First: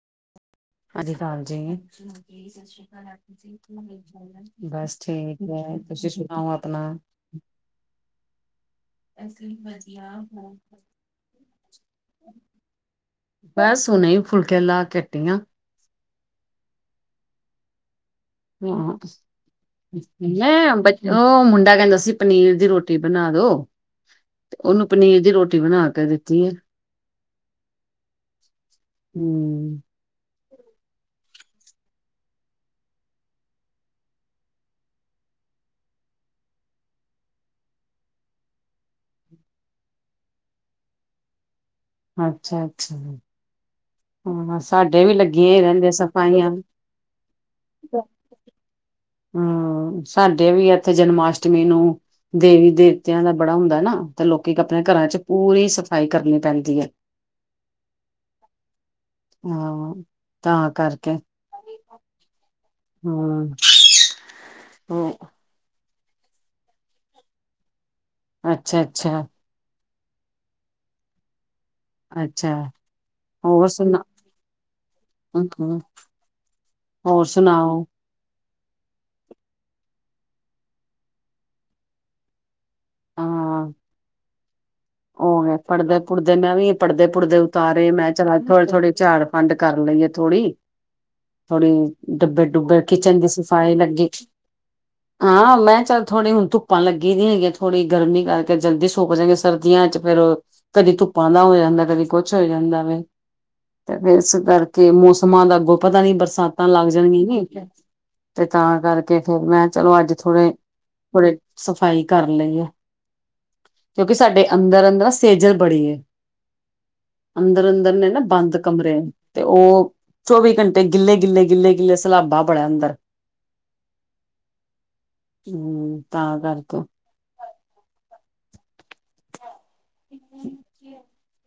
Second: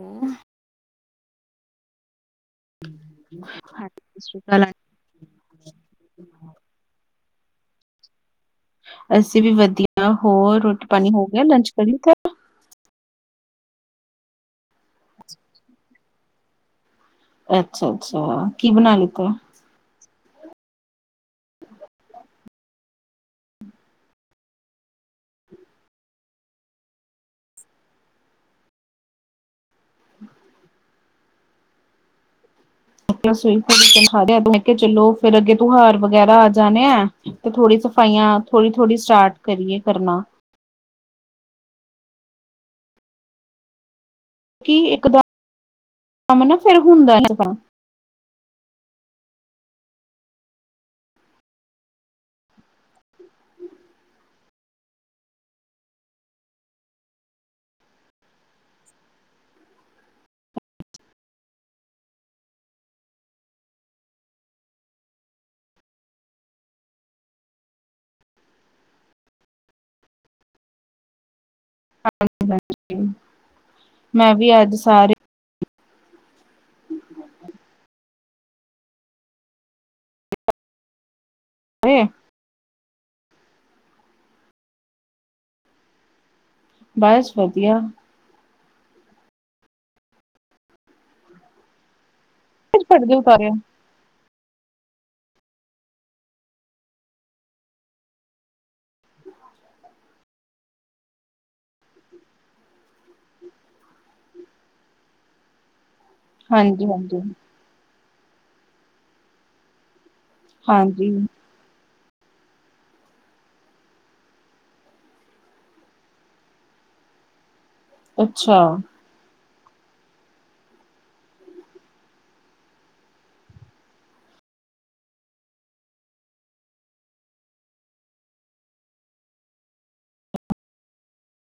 ਹੁੰ। [unintelligible] ਠੀਕ ਹਾਂਜੀ ਸਤਿ ਸ਼੍ਰੀ ਅਕਾਲ ਐ, ਤੁਸੀਂ ਸੁਣਾਉ ਅਪਣਾ? ਅਸੀਂ ਵੀ ਵਧੀਆ, ਹੋਰ ਰੋਟੀ -ਪਾਣੀ ਹੋ ਗਿਆ? ਲੰਚ ਕਰ ਲੀਤਾ ਐ? ਬਸ, ਹੁਣੇ ਈ ਫੁਲਕੇ ਲਾ ਕੇ ਹਟੀ ਹਾਂ। ਅੱਛਾ- ਅੱਛਾ, ਕੀ ਬਣਾ ਲੀਤਾ? ਮੈਂ, ਉਹ ਮੁੰਡਾ ਕਹਿੰਦਾ ਸੀ, ਪਨੀਰ ਦੀ ਰੋਟੀ ਬਣਾ ਦੋ। ਉਹਨੂੰ, ਪਨੀਰ ਦੀ ਰੋਟੀ ਬਣਾ ਕੇ ਦਿੱਤੀ ਹੈ। ਹਮ ਹਮ [unintelligible] ਕੇ ਚਲੋ ਫਿਰ ਅੱਗੇ ਤਿਉਹਾਰ ਵਗੈਰਾ ਆ ਜਾਣੇ ਆ। ਤੇ ਥੋੜੀ ਸਫਾਈਆਂ ਥੋੜੀ -ਥੋੜੀ ਸਟਾਰਟ ਕਰੀਏ ਕਰਨਾ। ਅੱਛਾ -ਅੱਛਾ, ਹਾਂ ਕਿ ਸਾਡੇ ਵੀ ਇੱਕਦਮ ਲੱਗੀਆਂ ਈ ਰਹਿੰਦੇ ਸਫਾਈਆਂ। ਨਾ ਫੇਰ ਹੁੰਦਾ, ਹੈਗਾ। ਹਾਂ, ਸਾਡੇ ਵੀ ਇਥੇ ਜਨਮਾਸ਼ਟਮੀ ਨੂੰ ਦੇਵੀ, ਦੇਵਤਿਆਂ ਦਾ ਬੜਾ ਹੁੰਦਾ ਨਾ, ਤਾਂ ਲੋਕੀ ਆਪਣੇ ਘਰਾਂ ਚ ਪੂਰੀ ਸਫਾਈ ਕਰਨੀ ਪੈਂਦੀ ਹੈ। [unintelligible] ਹਾਂ, ਤਾਂ ਕਰਕੇ ਹਾਂ, ਹੋ ਅੱਛਾ-ਅੱਛਾ, ਅੱਛਾ, ਹੋਰ ਸੁਣਾ ਮੈਂ ਵੀ ਅੱਜ ਸਾਰੇ ਮਮ, ਹੋਰ ਸੁਣਾਓ? [unintelligible] ਹੋਰ, ਪੜਦੇ -ਪੁੜਦੇ, ਮੈਂ ਵੀ ਬਸ ਪੜਦੇ-ਪੜਦੇ ਵਧੀਆ ਉਤਾਰੇ ਮੈਂ ਚਲੋ ਥੋੜੇ-ਥੋੜੇ ਚਾਰ ਫੰਡ ਕਰ ਲਈਏ ਥੋੜੀ-ਥੋੜੀ, ਡੱਬੇ-ਡੁਬੇ ਅੱਜ ਕਰਕੇ ਪਰਦੇ ਚੰਗੇ ਉਤਾਰਿਆ ਸਫਾਏ ਲੱਗੇ, [unintelligible] ਹਾਂ ਮੈਂ ਚਲ ਥੋੜਾ ਧੁੱਪਾਂ ਲੱਗੀ ਦੀਆਂ, ਥੋੜੀ ਗਰਮੀ ਕਰਕੇ ਜਲਦੀ ਸੁਕ ਜਾਗੇ ਸਰ ਜੀਆਂ ਚ ਫਿਰ ਕਦੀ ਧੁੱਪਾਂ ਦਾ ਹੋ ਜਾਂਦਾ, ਕਦੀ ਕੁਝ ਹੋ ਜਾਂਦਾ ਨੇ ਇਸ ਕਰਕੇ ਮੌਸਮਾਂ ਦਾ ਅੱਗੋਂ ਪਤਾ ਨਹੀਂ, ਦਾਤਾਂ ਹਾਂਜੀ ਲੱਗ ਹਾਂਜੀ ਜਾਣਗੀ, ਤੇ ਤਾਂ ਕਰਕੇ ਫਿਰ ਮੈਂ ਚਲੋ ਅੱਜ ਥੋੜੇ ਹਾਂਜੀ। ਸਫਾਈ ਕਰ ਲਈ ਐ, ਕਿਉਂਕਿ ਸਾਡੇ ਅੰਦਰ-ਅੰਦਰ ਸੇਜਰ ਬੜੀ ਅੰਦਰ ਅੰਦਰ ਨੇ, ਨਾ ਬੰਦ ਅੱਛਾ ਕਮਰੇ ਤੇ ਉਹ ਘੰਟੇ ਗਿੱਲੇ-ਗਿੱਲੇ-ਗਿੱਲੇ-ਗਿੱਲੇ, ਸਲਾਭਾ ਬਣਿਆ ਅੰਦਰ [unintelligible] ਹੂੰ ਤਾਂ ਕਰਕੇ, [unintelligible]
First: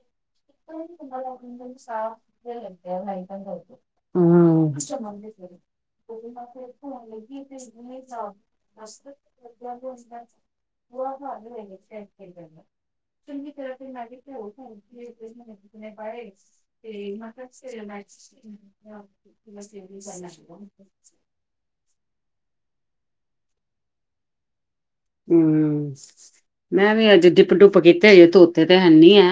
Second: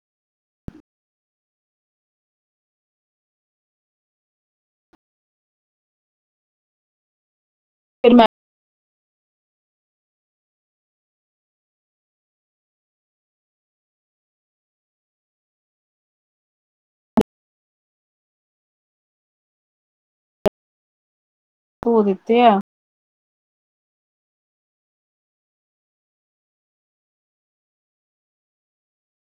[unintelligible] ਫਿਰ ਮੈਂ ਹੂੰ, [unintelligible] [unintelligible] ਬਾਰੇ [unintelligible] ਧੋ ਦਿੱਤੇ ਆ। ਮੈਂ ਵੀ ਅੱਜ ਡਿੱਪ-ਡੁਪ ਕੀਤੇ ਧੋਤੇ ਤੇ ਹੈਨੀ ਐ।